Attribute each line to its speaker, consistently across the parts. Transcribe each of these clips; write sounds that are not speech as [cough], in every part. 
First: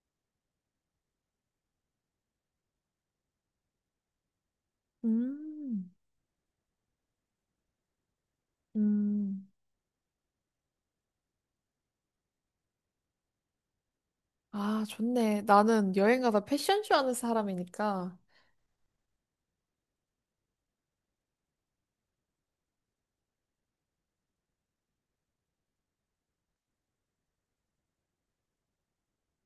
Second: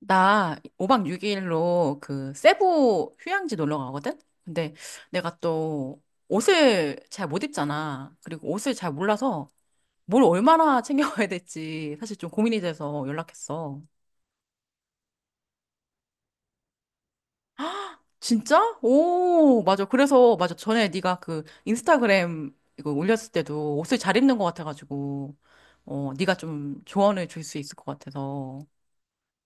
Speaker 1: 나 5박 6일로 그 세부 휴양지 놀러 가거든? 근데 내가
Speaker 2: 음,
Speaker 1: 또 옷을 잘 못 입잖아. 그리고 옷을 잘
Speaker 2: 음.
Speaker 1: 몰라서 뭘 얼마나 챙겨가야 될지 사실 좀 고민이 돼서 연락했어.
Speaker 2: 아, 좋네. 나는 여행 가다 패션쇼 하는 사람이니까
Speaker 1: 진짜? 오, 맞아. 그래서 맞아. 전에 네가 그 인스타그램 이거 올렸을 때도 옷을 잘 입는 것 같아가지고 어, 네가 좀 조언을 줄 수 있을 것 같아서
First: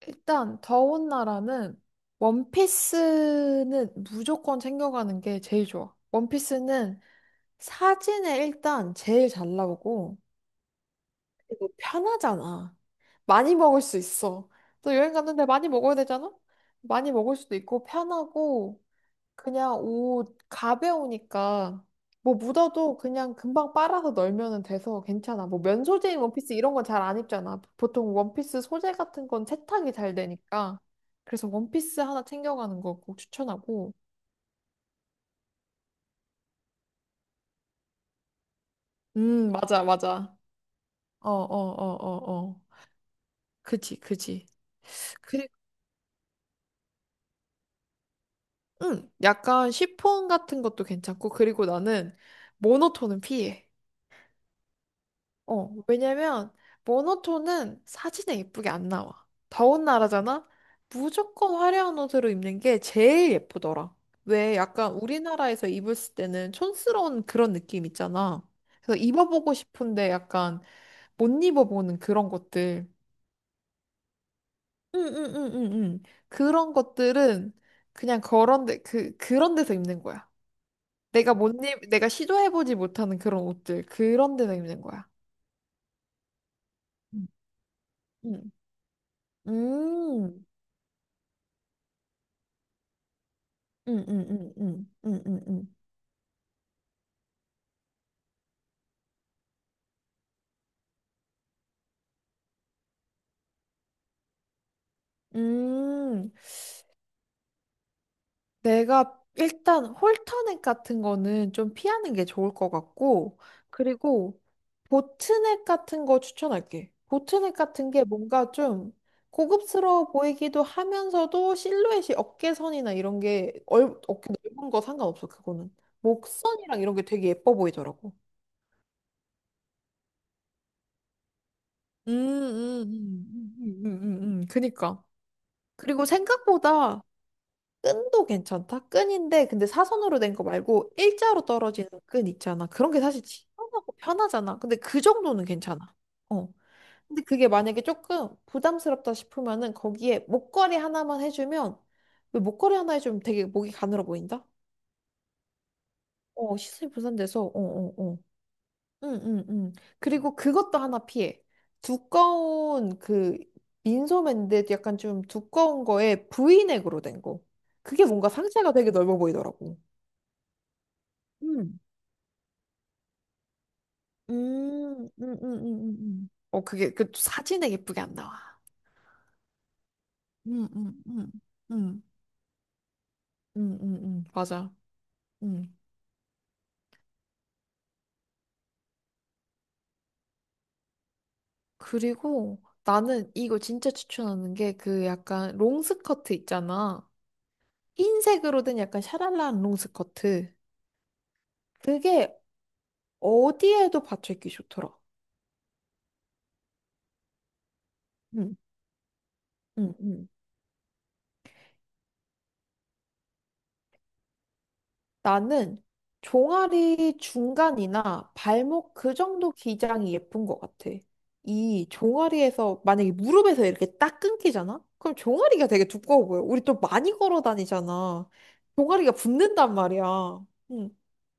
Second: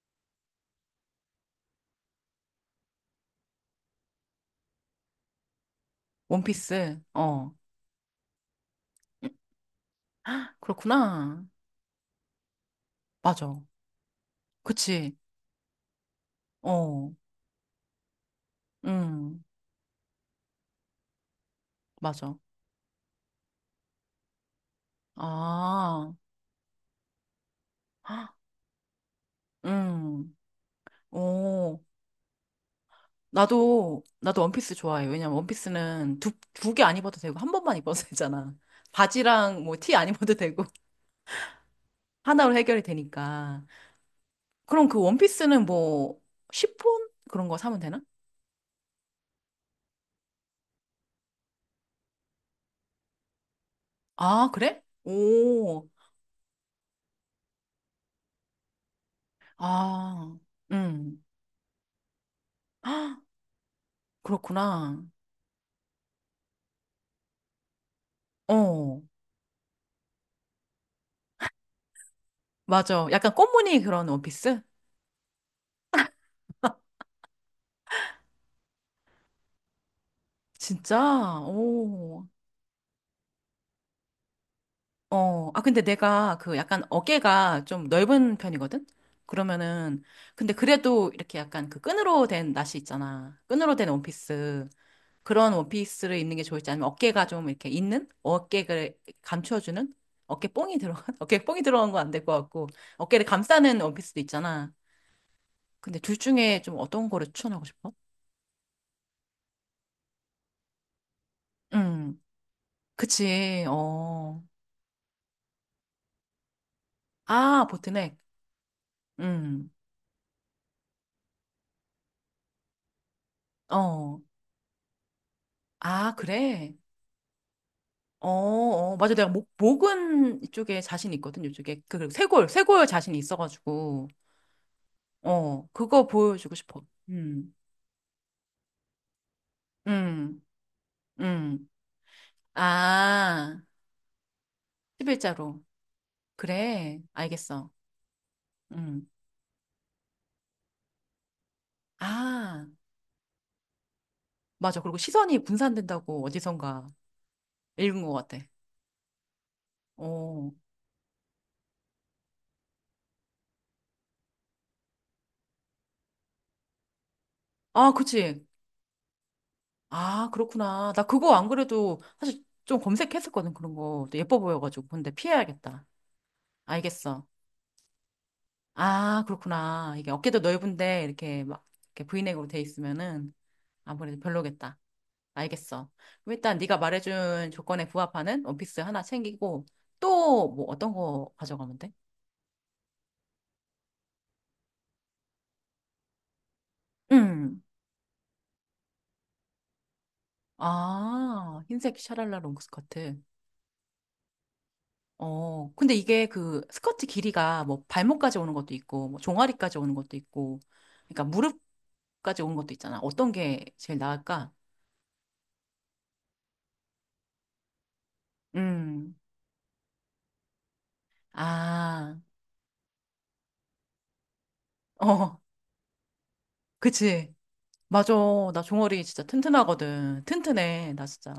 Speaker 2: 일단 더운 나라는 원피스는 무조건 챙겨가는 게 제일 좋아.
Speaker 1: 원피스.
Speaker 2: 원피스는
Speaker 1: 어.
Speaker 2: 사진에 일단 제일 잘 나오고
Speaker 1: 그렇구나.
Speaker 2: 그리고 편하잖아. 많이
Speaker 1: 맞아.
Speaker 2: 먹을 수 있어. 또 여행
Speaker 1: 그치.
Speaker 2: 갔는데 많이 먹어야 되잖아? 많이
Speaker 1: 어.
Speaker 2: 먹을 수도 있고 편하고
Speaker 1: 음,
Speaker 2: 그냥 옷 가벼우니까 뭐
Speaker 1: 맞아.
Speaker 2: 묻어도 그냥 금방 빨아서 널면은 돼서 괜찮아. 뭐 면
Speaker 1: 아,
Speaker 2: 소재인 원피스 이런 건 잘 안 입잖아. 보통
Speaker 1: 헉,
Speaker 2: 원피스 소재 같은 건 세탁이 잘
Speaker 1: 음,
Speaker 2: 되니까. 그래서
Speaker 1: 오.
Speaker 2: 원피스 하나 챙겨가는 거 꼭 추천하고.
Speaker 1: 나도 원피스 좋아해. 왜냐면 원피스는 두 개 안 입어도 되고, 한 번만 입어도 [laughs] 되잖아. 바지랑 뭐
Speaker 2: 맞아,
Speaker 1: 티 안 입어도
Speaker 2: 맞아.
Speaker 1: 되고, [laughs]
Speaker 2: 어, 어, 어, 어,
Speaker 1: 하나로
Speaker 2: 어.
Speaker 1: 해결이 되니까.
Speaker 2: 그지, 그지.
Speaker 1: 그럼 그
Speaker 2: 그리고,
Speaker 1: 원피스는 뭐, 시폰? 그런 거 사면 되나?
Speaker 2: 응, 약간 시폰 같은 것도 괜찮고. 그리고 나는 모노톤은 피해.
Speaker 1: 아, 그래?
Speaker 2: 어,
Speaker 1: 오,
Speaker 2: 왜냐면 모노톤은 사진에 예쁘게 안 나와. 더운
Speaker 1: 아,
Speaker 2: 나라잖아?
Speaker 1: 음.
Speaker 2: 무조건 화려한 옷으로 입는 게
Speaker 1: 헉,
Speaker 2: 제일 예쁘더라.
Speaker 1: [gasps]
Speaker 2: 왜 약간
Speaker 1: 그렇구나.
Speaker 2: 우리나라에서 입었을 때는 촌스러운 그런 느낌 있잖아. 그래서
Speaker 1: 어,
Speaker 2: 입어보고 싶은데 약간 못 입어보는 그런 것들.
Speaker 1: 맞아. 약간 꽃무늬 그런 원피스?
Speaker 2: 응응응응응. 그런 것들은 그냥 그런 데, 그런 데서 입는 거야. 내가
Speaker 1: 진짜?
Speaker 2: 못 입, 내가
Speaker 1: 오.
Speaker 2: 시도해보지 못하는 그런 옷들. 그런 데서 입는 거야.
Speaker 1: 어, 아, 근데 내가 그 약간 어깨가 좀 넓은
Speaker 2: 음.
Speaker 1: 편이거든? 그러면은,
Speaker 2: 음.
Speaker 1: 근데 그래도 이렇게 약간 그 끈으로 된 나시 있잖아. 끈으로 된
Speaker 2: 응, 응, 응,
Speaker 1: 원피스.
Speaker 2: 응, 응, 응,
Speaker 1: 그런
Speaker 2: 응.
Speaker 1: 원피스를 입는 게 좋을지 아니면 어깨가 좀 이렇게 있는? 어깨를 감춰주는? 어깨 뽕이 들어간? [laughs] 어깨 뽕이 들어간 건 안 될 것 같고. 어깨를 감싸는 원피스도 있잖아. 근데 둘
Speaker 2: 음,
Speaker 1: 중에 좀 어떤 거를 추천하고 싶어?
Speaker 2: 내가 일단 홀터넥 같은 거는 좀 피하는
Speaker 1: 음,
Speaker 2: 게 좋을 것 같고,
Speaker 1: 그치,
Speaker 2: 그리고
Speaker 1: 어.
Speaker 2: 보트넥 같은 거 추천할게. 보트넥
Speaker 1: 아,
Speaker 2: 같은 게
Speaker 1: 보트넥.
Speaker 2: 뭔가 좀
Speaker 1: 음,
Speaker 2: 고급스러워 보이기도 하면서도 실루엣이 어깨선이나 이런 게
Speaker 1: 어.
Speaker 2: 어깨 넓은 거 상관없어, 그거는.
Speaker 1: 아, 그래?
Speaker 2: 목선이랑 이런 게 되게 예뻐 보이더라고.
Speaker 1: 어, 어, 맞아. 내가 목은 이쪽에 자신 있거든, 이쪽에. 그리고
Speaker 2: 음,
Speaker 1: 쇄골,
Speaker 2: 음,
Speaker 1: 쇄골 자신이
Speaker 2: 음,
Speaker 1: 있어가지고.
Speaker 2: 그니까.
Speaker 1: 어,
Speaker 2: 그리고
Speaker 1: 그거 보여주고 싶어.
Speaker 2: 생각보다
Speaker 1: 음,
Speaker 2: 끈도 괜찮다. 끈인데 근데 사선으로 된
Speaker 1: 음,
Speaker 2: 거 말고 일자로
Speaker 1: 음.
Speaker 2: 떨어지는 끈 있잖아. 그런 게 사실
Speaker 1: 아,
Speaker 2: 시원하고 편하잖아. 근데 그 정도는
Speaker 1: 11자로.
Speaker 2: 괜찮아. 어.
Speaker 1: 그래,
Speaker 2: 근데 그게
Speaker 1: 알겠어.
Speaker 2: 만약에 조금
Speaker 1: 음.
Speaker 2: 부담스럽다 싶으면은 거기에 목걸이 하나만 해주면 왜
Speaker 1: 아,
Speaker 2: 목걸이 하나 해주면 되게 목이 가늘어 보인다?
Speaker 1: 맞아. 그리고 시선이 분산된다고
Speaker 2: 어,
Speaker 1: 어디선가
Speaker 2: 시선이 분산돼서 어, 어,
Speaker 1: 읽은 것
Speaker 2: 어.
Speaker 1: 같아.
Speaker 2: 응, 응, 응. 그리고
Speaker 1: 어.
Speaker 2: 그것도 하나 피해. 두꺼운 그 민소매인데 약간 좀 두꺼운 거에 브이넥으로 된 거.
Speaker 1: 아,
Speaker 2: 그게 뭔가
Speaker 1: 그치.
Speaker 2: 상체가 되게 넓어 보이더라고.
Speaker 1: 아, 그렇구나. 나 그거 안
Speaker 2: 음,
Speaker 1: 그래도 사실 좀 검색했었거든, 그런 거. 또 예뻐 보여가지고.
Speaker 2: 음,
Speaker 1: 근데
Speaker 2: 음, 음, 음,
Speaker 1: 피해야겠다.
Speaker 2: 어, 그게, 그
Speaker 1: 알겠어.
Speaker 2: 사진에 예쁘게 안 나와.
Speaker 1: 아, 그렇구나. 이게 어깨도
Speaker 2: 음, 음,
Speaker 1: 넓은데
Speaker 2: 음,
Speaker 1: 이렇게 막
Speaker 2: 음,
Speaker 1: 이렇게 브이넥으로 돼 있으면은 아무래도
Speaker 2: 맞아.
Speaker 1: 별로겠다.
Speaker 2: 음.
Speaker 1: 알겠어. 그럼 일단 네가 말해준 조건에 부합하는 원피스 하나 챙기고 또 뭐 어떤 거 가져가면 돼?
Speaker 2: 그리고 나는 이거 진짜 추천하는 게 그 약간 롱스커트 있잖아.
Speaker 1: 음.
Speaker 2: 흰색으로 된 약간 샤랄라한 롱스커트.
Speaker 1: 아, 흰색
Speaker 2: 그게
Speaker 1: 샤랄라 롱 스커트.
Speaker 2: 어디에도 받쳐 입기 좋더라.
Speaker 1: 어, 근데 이게 그 스커트 길이가 뭐 발목까지 오는
Speaker 2: 응
Speaker 1: 것도 있고 뭐 종아리까지
Speaker 2: 응
Speaker 1: 오는 것도
Speaker 2: 응
Speaker 1: 있고 그러니까 무릎까지 오는 것도 있잖아. 어떤 게 제일 나을까?
Speaker 2: 나는 종아리 중간이나 발목
Speaker 1: 음.
Speaker 2: 그 정도 기장이 예쁜 것 같아. 이
Speaker 1: 아,
Speaker 2: 종아리에서 만약에 무릎에서 이렇게 딱 끊기잖아? 그럼
Speaker 1: 어,
Speaker 2: 종아리가 되게 두꺼워 보여. 우리 또 많이
Speaker 1: 그치.
Speaker 2: 걸어
Speaker 1: 맞아.
Speaker 2: 다니잖아.
Speaker 1: 나 종아리
Speaker 2: 종아리가
Speaker 1: 진짜
Speaker 2: 붓는단
Speaker 1: 튼튼하거든.
Speaker 2: 말이야.
Speaker 1: 튼튼해.
Speaker 2: 응.
Speaker 1: 나 진짜.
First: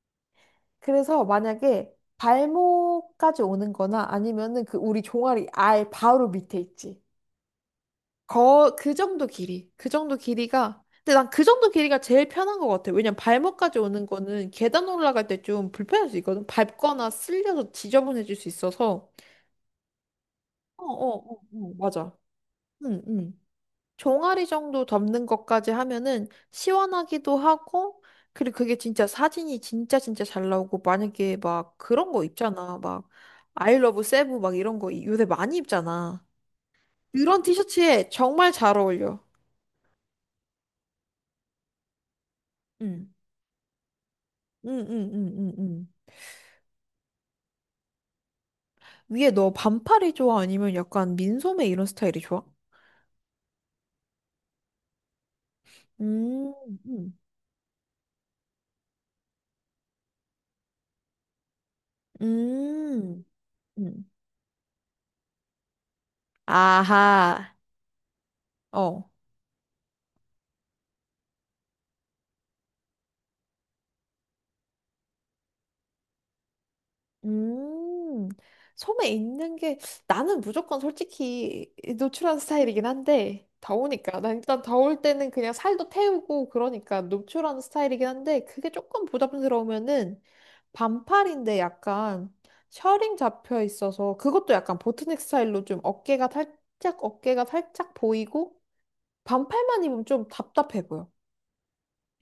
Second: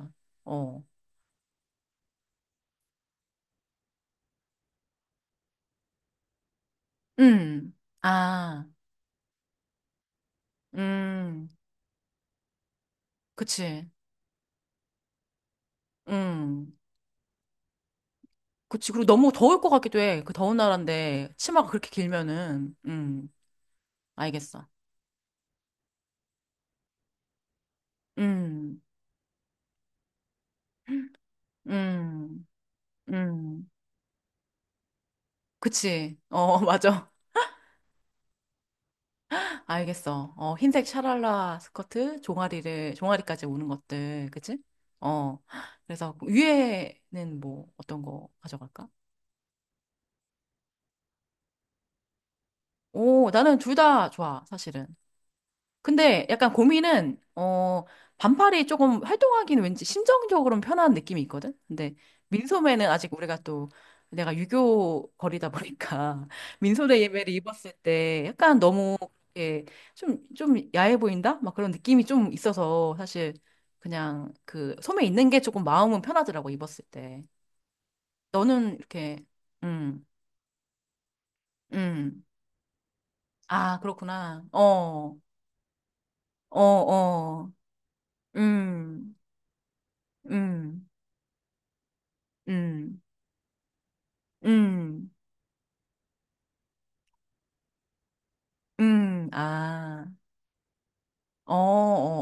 Speaker 1: 어.
Speaker 2: 그래서 만약에 발목까지 오는 거나 아니면은 그 우리 종아리 알 바로 밑에 있지.
Speaker 1: 음. 아.
Speaker 2: 거, 그 정도 길이. 그 정도 길이가. 근데 난 그
Speaker 1: 음.
Speaker 2: 정도 길이가 제일 편한 것 같아. 왜냐면 발목까지
Speaker 1: 그치.
Speaker 2: 오는 거는 계단 올라갈 때 좀 불편할 수 있거든.
Speaker 1: 음.
Speaker 2: 밟거나 쓸려서 지저분해질 수
Speaker 1: 그치. 그리고
Speaker 2: 있어서.
Speaker 1: 너무 더울 것 같기도 해. 그 더운
Speaker 2: 어, 어,
Speaker 1: 나라인데
Speaker 2: 어, 어,
Speaker 1: 치마가 그렇게
Speaker 2: 맞아.
Speaker 1: 길면은.
Speaker 2: 응,
Speaker 1: 음.
Speaker 2: 응. 종아리
Speaker 1: 알겠어.
Speaker 2: 정도 덮는 것까지 하면은 시원하기도 하고, 그리고 그게
Speaker 1: 음.
Speaker 2: 진짜 사진이 진짜 진짜 잘 나오고, 만약에 막 그런 거
Speaker 1: 음.
Speaker 2: 입잖아. 막,
Speaker 1: 음.
Speaker 2: I love 세부 막 이런 거 요새 많이
Speaker 1: 그치.
Speaker 2: 입잖아.
Speaker 1: 어, [laughs] 맞아.
Speaker 2: 그런 티셔츠에 정말 잘 어울려.
Speaker 1: 알겠어. 어, 흰색 샤랄라 스커트,
Speaker 2: 응.
Speaker 1: 종아리까지 오는 것들. 그치?
Speaker 2: 응, 응, 응,
Speaker 1: 어.
Speaker 2: 응, 응.
Speaker 1: 그래서 위에는 뭐 어떤 거 가져갈까?
Speaker 2: 위에 너 반팔이 좋아? 아니면 약간 민소매 이런 스타일이 좋아?
Speaker 1: 오, 나는 둘 다 좋아, 사실은. 근데 약간
Speaker 2: 음, 음,
Speaker 1: 고민은, 어, 반팔이 조금 활동하기는 왠지 심정적으로는 편한 느낌이 있거든? 근데 민소매는 아직
Speaker 2: 음,
Speaker 1: 우리가 또
Speaker 2: 음.
Speaker 1: 내가 유교 거리다 보니까 [laughs] 민소매 예배를
Speaker 2: 아하,
Speaker 1: 입었을 때 약간 너무
Speaker 2: 어.
Speaker 1: 이렇게 좀, 좀 야해 보인다? 막 그런 느낌이 좀 있어서 사실 그냥 그 소매 있는 게 조금 마음은 편하더라고, 입었을 때.
Speaker 2: 음,
Speaker 1: 너는
Speaker 2: 섬에
Speaker 1: 이렇게,
Speaker 2: 있는 게
Speaker 1: 음,
Speaker 2: 나는 무조건 솔직히
Speaker 1: 음.
Speaker 2: 노출한 스타일이긴 한데
Speaker 1: 아,
Speaker 2: 더우니까 난
Speaker 1: 그렇구나.
Speaker 2: 일단 더울
Speaker 1: 어,
Speaker 2: 때는 그냥 살도 태우고
Speaker 1: 어,
Speaker 2: 그러니까
Speaker 1: 어.
Speaker 2: 노출한 스타일이긴 한데 그게 조금
Speaker 1: 음,
Speaker 2: 부담스러우면은
Speaker 1: 음,
Speaker 2: 반팔인데 약간
Speaker 1: 음,
Speaker 2: 셔링 잡혀 있어서 그것도 약간
Speaker 1: 음,
Speaker 2: 보트넥 스타일로 좀 어깨가 살짝 보이고 반팔만
Speaker 1: 아,
Speaker 2: 입으면 좀 답답해 보여.
Speaker 1: 어,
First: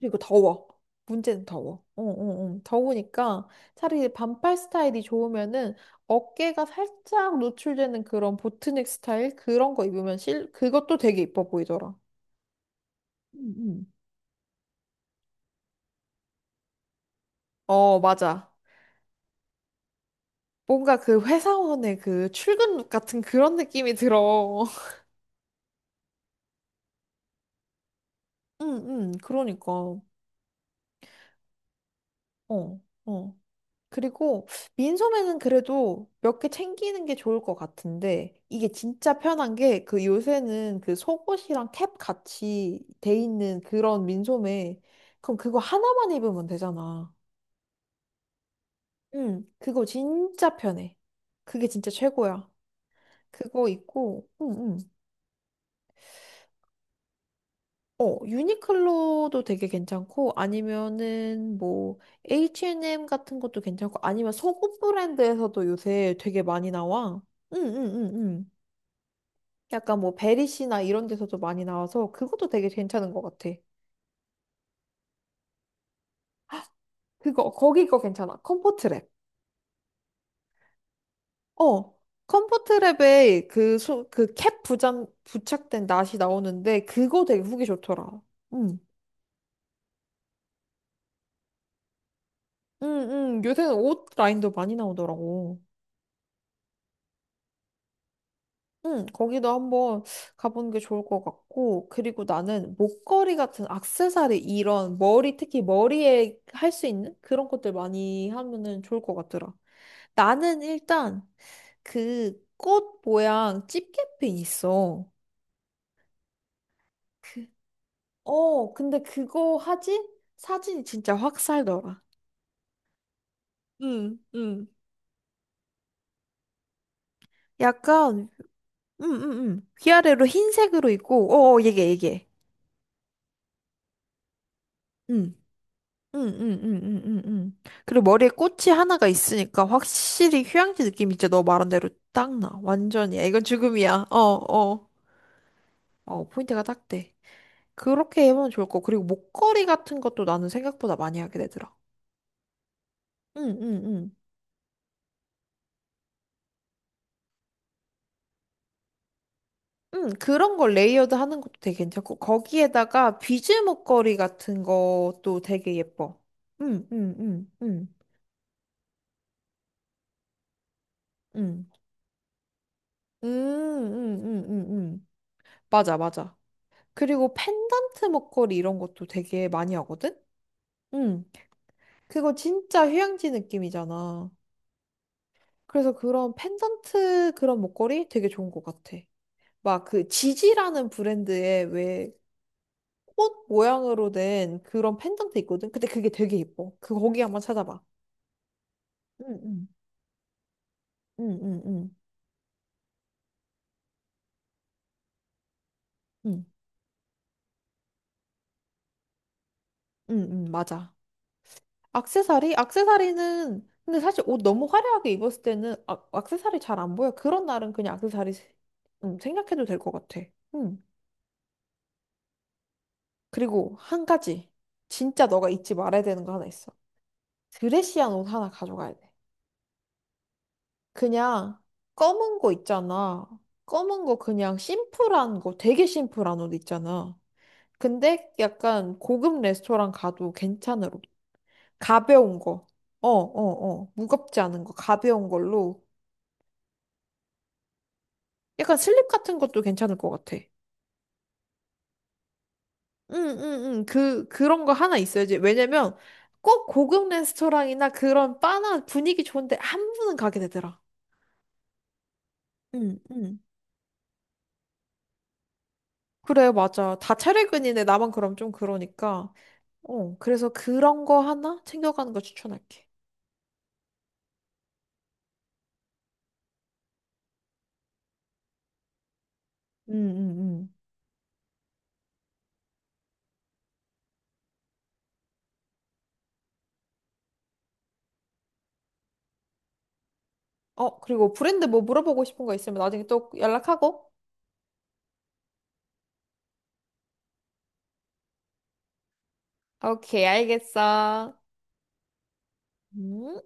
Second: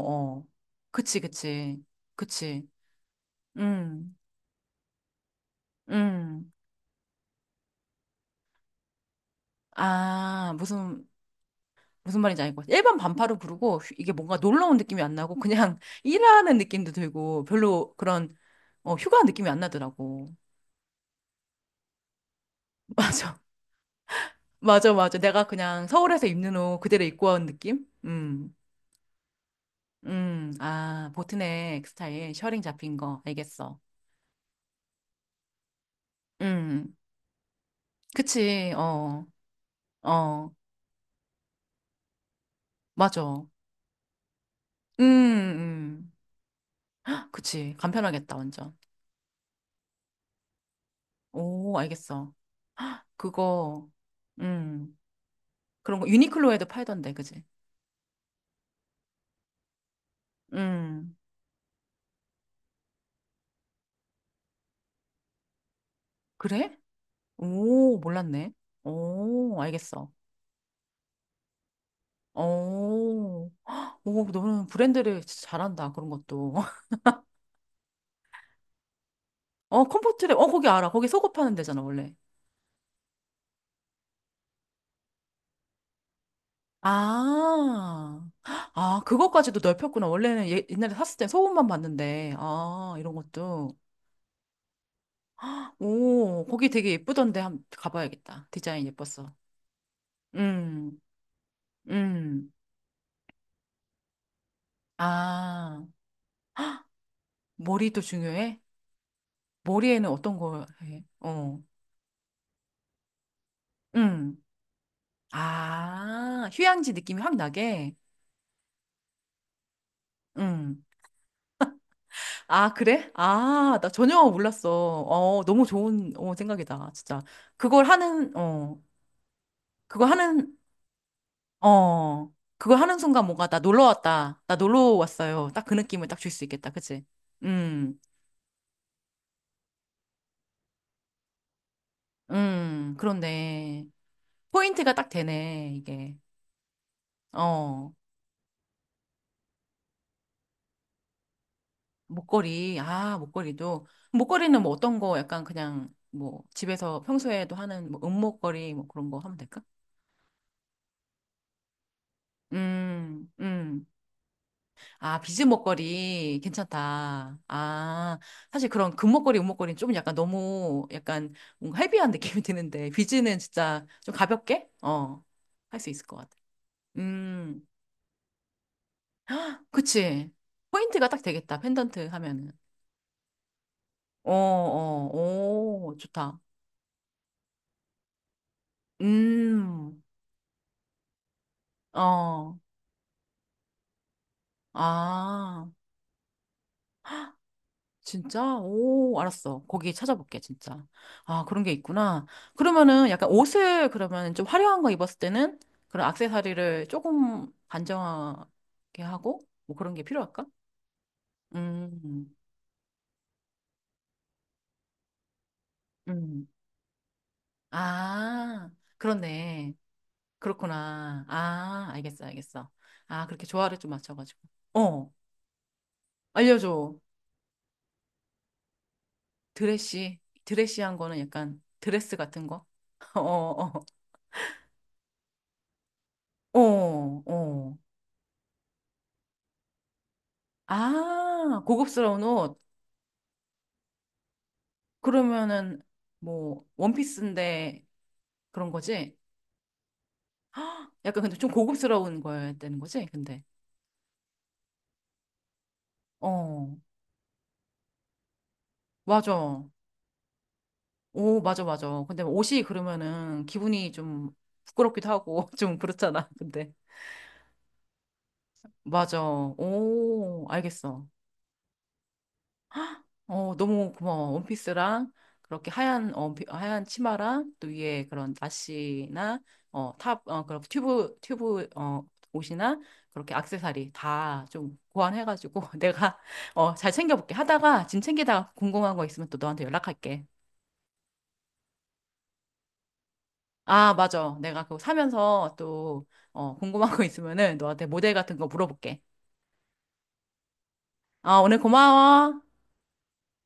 Speaker 2: 그리고
Speaker 1: 어.
Speaker 2: 더워.
Speaker 1: 그치,
Speaker 2: 문제는
Speaker 1: 그치,
Speaker 2: 더워. 어, 어, 어.
Speaker 1: 그치.
Speaker 2: 더우니까 차라리
Speaker 1: 음,
Speaker 2: 반팔 스타일이 좋으면은
Speaker 1: 음.
Speaker 2: 어깨가 살짝 노출되는 그런 보트넥 스타일 그런 거 입으면 실
Speaker 1: 아,
Speaker 2: 그것도 되게 이뻐 보이더라.
Speaker 1: 무슨 말인지 알것 같아. 일반 반팔을
Speaker 2: 음,
Speaker 1: 부르고
Speaker 2: 음.
Speaker 1: 휘- 이게 뭔가 놀러 온 느낌이 안 나고 그냥 [laughs] 일하는 느낌도 들고 별로
Speaker 2: 어,
Speaker 1: 그런
Speaker 2: 맞아.
Speaker 1: 어, 휴가 느낌이 안 나더라고.
Speaker 2: 뭔가 그 회사원의 그 출근 룩
Speaker 1: [laughs]
Speaker 2: 같은
Speaker 1: 맞아,
Speaker 2: 그런 느낌이 들어.
Speaker 1: 맞아,
Speaker 2: [laughs]
Speaker 1: 맞아. 내가 그냥 서울에서 입는 옷 그대로 입고 온 느낌?
Speaker 2: 응, 응, 그러니까. 어,
Speaker 1: 아, 보트넥 스타일, 셔링 잡힌 거.
Speaker 2: 어.
Speaker 1: 알겠어.
Speaker 2: 그리고 민소매는 그래도 몇 개
Speaker 1: 음,
Speaker 2: 챙기는 게 좋을 것 같은데 이게
Speaker 1: 그치,
Speaker 2: 진짜
Speaker 1: 어,
Speaker 2: 편한 게 그
Speaker 1: 어,
Speaker 2: 요새는 그 속옷이랑 캡 같이 돼
Speaker 1: 맞아.
Speaker 2: 있는 그런 민소매
Speaker 1: 음,
Speaker 2: 그럼 그거 하나만
Speaker 1: 음,
Speaker 2: 입으면 되잖아.
Speaker 1: 그치, 간편하겠다, 완전.
Speaker 2: 응, 그거 진짜 편해. 그게
Speaker 1: 오,
Speaker 2: 진짜
Speaker 1: 알겠어.
Speaker 2: 최고야. 그거
Speaker 1: 그거,
Speaker 2: 입고, 응, 응.
Speaker 1: 음, 그런 거 유니클로에도 팔던데, 그지?
Speaker 2: 어, 유니클로도 되게 괜찮고
Speaker 1: 음,
Speaker 2: 아니면은 뭐 H&M 같은 것도 괜찮고 아니면 속옷 브랜드에서도 요새 되게 많이
Speaker 1: 그래?
Speaker 2: 나와.
Speaker 1: 오,
Speaker 2: 응응응응.
Speaker 1: 몰랐네. 오,
Speaker 2: 약간
Speaker 1: 알겠어.
Speaker 2: 뭐 베리시나 이런 데서도 많이 나와서 그것도 되게 괜찮은 것
Speaker 1: 오,
Speaker 2: 같아.
Speaker 1: 오, 너는 브랜드를 진짜 잘한다, 그런 것도. [laughs]
Speaker 2: 그거 거기 거 괜찮아. 컴포트랩.
Speaker 1: 어, 컴포트랩, 어, 거기 알아. 거기 속옷 파는 데잖아,
Speaker 2: 어.
Speaker 1: 원래.
Speaker 2: 컴포트랩에 그, 소, 그 캡 부착된 낫이 나오는데 그거 되게 후기 좋더라.
Speaker 1: 아,
Speaker 2: 응.
Speaker 1: 아, 그것까지도 넓혔구나. 원래는 예- 옛날에 샀을 때 소음만 봤는데,
Speaker 2: 응,
Speaker 1: 아, 이런
Speaker 2: 응. 요새는
Speaker 1: 것도.
Speaker 2: 옷 라인도 많이 나오더라고.
Speaker 1: 오, 거기 되게 예쁘던데 한번 가봐야겠다. 디자인
Speaker 2: 응,
Speaker 1: 예뻤어.
Speaker 2: 거기도 한번 가보는 게
Speaker 1: 음,
Speaker 2: 좋을 것 같고, 그리고
Speaker 1: 음.
Speaker 2: 나는 목걸이 같은 액세서리 이런 머리, 특히
Speaker 1: 아,
Speaker 2: 머리에 할 수 있는 그런 것들
Speaker 1: 머리도
Speaker 2: 많이
Speaker 1: 중요해?
Speaker 2: 하면은 좋을 것 같더라.
Speaker 1: 머리에는 어떤
Speaker 2: 나는
Speaker 1: 걸 해?
Speaker 2: 일단
Speaker 1: 어,
Speaker 2: 그 꽃 모양 집게핀
Speaker 1: 음.
Speaker 2: 있어.
Speaker 1: 아, 휴양지 느낌이 확
Speaker 2: 그,
Speaker 1: 나게?
Speaker 2: 어, 근데 그거 하지?
Speaker 1: 음.
Speaker 2: 사진이 진짜 확 살더라.
Speaker 1: 아, 그래? 아, 나
Speaker 2: 응,
Speaker 1: 전혀
Speaker 2: 응.
Speaker 1: 몰랐어. 어, 너무 좋은 어, 생각이다. 진짜. 그걸
Speaker 2: 약간,
Speaker 1: 하는, 어.
Speaker 2: 응, 응, 응.
Speaker 1: 그거
Speaker 2: 위아래로
Speaker 1: 하는
Speaker 2: 흰색으로 있고, 어, 어, 얘기해.
Speaker 1: 어, 그걸 하는 순간 뭔가 나 놀러 왔다. 나 놀러
Speaker 2: 응.
Speaker 1: 왔어요. 딱 그 느낌을 딱 줄 수 있겠다. 그치?
Speaker 2: 응응응응응응.
Speaker 1: 음,
Speaker 2: 그리고 머리에 꽃이 하나가 있으니까 확실히 휴양지 느낌이 진짜 너 말한 대로 딱 나. 완전이야. 이건
Speaker 1: 그런데
Speaker 2: 죽음이야. 어, 어.
Speaker 1: 포인트가 딱 되네, 이게.
Speaker 2: 어, 포인트가 딱 돼.
Speaker 1: 어,
Speaker 2: 그렇게 해보면 좋을 거. 그리고 목걸이 같은 것도 나는 생각보다 많이 하게 되더라.
Speaker 1: 목걸이. 아,
Speaker 2: 응응응.
Speaker 1: 목걸이도.
Speaker 2: 응, 응.
Speaker 1: 목걸이는 뭐 어떤 거 약간 그냥 뭐 집에서 평소에도 하는 뭐 은목걸이 뭐 그런 거 하면 될까?
Speaker 2: 응, 그런 걸 레이어드 하는 것도 되게 괜찮고, 거기에다가
Speaker 1: 음,
Speaker 2: 비즈
Speaker 1: 음.
Speaker 2: 목걸이 같은
Speaker 1: 아,
Speaker 2: 것도
Speaker 1: 비즈
Speaker 2: 되게 예뻐.
Speaker 1: 목걸이
Speaker 2: 응, 응,
Speaker 1: 괜찮다.
Speaker 2: 응, 응,
Speaker 1: 아, 사실 그런 금목걸이, 은목걸이는 좀 약간 너무 약간
Speaker 2: 응.
Speaker 1: 뭔가 헤비한 [laughs] 느낌이 드는데
Speaker 2: 응,
Speaker 1: 비즈는 진짜 좀
Speaker 2: 응, 응, 응,
Speaker 1: 가볍게
Speaker 2: 응.
Speaker 1: 어, 할 수
Speaker 2: 맞아,
Speaker 1: 있을 것 같아.
Speaker 2: 맞아. 그리고
Speaker 1: 음,
Speaker 2: 펜던트 목걸이 이런 것도 되게 많이 하거든?
Speaker 1: 그치. 포인트가 딱
Speaker 2: 응.
Speaker 1: 되겠다. 펜던트
Speaker 2: 그거
Speaker 1: 하면은.
Speaker 2: 진짜 휴양지 느낌이잖아.
Speaker 1: 어, 어,
Speaker 2: 그래서
Speaker 1: 오,
Speaker 2: 그런
Speaker 1: 좋다.
Speaker 2: 펜던트 그런 목걸이 되게 좋은 것 같아. 막
Speaker 1: 음,
Speaker 2: 그 지지라는 브랜드의 왜
Speaker 1: 어,
Speaker 2: 꽃 모양으로 된 그런 펜던트
Speaker 1: 아.
Speaker 2: 있거든? 근데 그게 되게 예뻐. 그거 거기 한번 찾아봐.
Speaker 1: 진짜? 오,
Speaker 2: 응,
Speaker 1: 알았어.
Speaker 2: 응,
Speaker 1: 거기 찾아볼게, 진짜.
Speaker 2: 응,
Speaker 1: 아,
Speaker 2: 응,
Speaker 1: 그런 게
Speaker 2: 응,
Speaker 1: 있구나. 그러면은 약간 옷을 그러면 좀 화려한 거 입었을 때는 그런
Speaker 2: 응,
Speaker 1: 액세서리를 조금 단정하게 하고 뭐 그런 게
Speaker 2: 응,
Speaker 1: 필요할까?
Speaker 2: 응, 맞아.
Speaker 1: 음,
Speaker 2: 악세사리? 악세사리는 근데 사실 옷 너무 화려하게 입었을 때는 세
Speaker 1: 음.
Speaker 2: 사리 잘 안 보여. 그런 날은 그냥
Speaker 1: 아,
Speaker 2: 생략해도
Speaker 1: 그렇네.
Speaker 2: 될 것 같아. 음.
Speaker 1: 그렇구나. 아, 알겠어, 알겠어. 아, 그렇게
Speaker 2: 그리고
Speaker 1: 조화를 좀
Speaker 2: 한
Speaker 1: 맞춰가지고.
Speaker 2: 가지
Speaker 1: 어,
Speaker 2: 진짜 너가 잊지 말아야 되는 거 하나 있어.
Speaker 1: 알려줘.
Speaker 2: 드레시한 옷 하나 가져가야 돼.
Speaker 1: 드레시, 드레시한 거는
Speaker 2: 그냥
Speaker 1: 약간 드레스
Speaker 2: 검은
Speaker 1: 같은
Speaker 2: 거
Speaker 1: 거? [laughs] 어,
Speaker 2: 있잖아.
Speaker 1: 어,
Speaker 2: 검은 거 그냥 심플한 거, 되게 심플한 옷
Speaker 1: 어,
Speaker 2: 있잖아.
Speaker 1: 어.
Speaker 2: 근데 약간 고급 레스토랑 가도 괜찮은 옷.
Speaker 1: 아, 고급스러운
Speaker 2: 가벼운
Speaker 1: 옷.
Speaker 2: 거. 어, 어, 어. 무겁지 않은 거, 가벼운
Speaker 1: 그러면은
Speaker 2: 걸로.
Speaker 1: 뭐 원피스인데 그런
Speaker 2: 약간 슬립
Speaker 1: 거지?
Speaker 2: 같은 것도 괜찮을 것 같아.
Speaker 1: 약간 근데 좀 고급스러운 거였다는 거지?
Speaker 2: 응,
Speaker 1: 근데.
Speaker 2: 응, 응. 그런 거 하나 있어야지. 왜냐면 꼭
Speaker 1: 어,
Speaker 2: 고급 레스토랑이나 그런 바나 분위기 좋은데
Speaker 1: 맞아.
Speaker 2: 한 번은 가게 되더라.
Speaker 1: 오, 맞아, 맞아. 근데 옷이
Speaker 2: 응, 응.
Speaker 1: 그러면은 기분이 좀 부끄럽기도 하고 [laughs] 좀 그렇잖아.
Speaker 2: 그래,
Speaker 1: 근데.
Speaker 2: 맞아. 다 차례근이네. 나만 그럼 좀
Speaker 1: 맞아.
Speaker 2: 그러니까. 어,
Speaker 1: 오,
Speaker 2: 그래서 그런
Speaker 1: 알겠어.
Speaker 2: 거 하나 챙겨가는 거 추천할게.
Speaker 1: 어, 너무 고마워. 원피스랑 그렇게 하얀 어, 비- 하얀 치마랑 또 위에 그런 나시나
Speaker 2: 응,
Speaker 1: 어, 탑
Speaker 2: 응,
Speaker 1: 어, 그런
Speaker 2: 응.
Speaker 1: 튜브 튜브 어, 옷이나 그렇게 액세서리 다 좀 고안해가지고 [laughs] 내가 어, 잘 챙겨볼게. 하다가 짐 챙기다가 궁금한 거 있으면 또 너한테 연락할게.
Speaker 2: 어, 그리고 브랜드 뭐 물어보고 싶은 거 있으면 나중에 또
Speaker 1: 아,
Speaker 2: 연락하고.
Speaker 1: 맞아. 내가 그거 사면서 또 어, 궁금한 거 있으면은 너한테 모델 같은 거 물어볼게.
Speaker 2: 오케이, 알겠어.
Speaker 1: 아, 오늘 고마워.
Speaker 2: 음.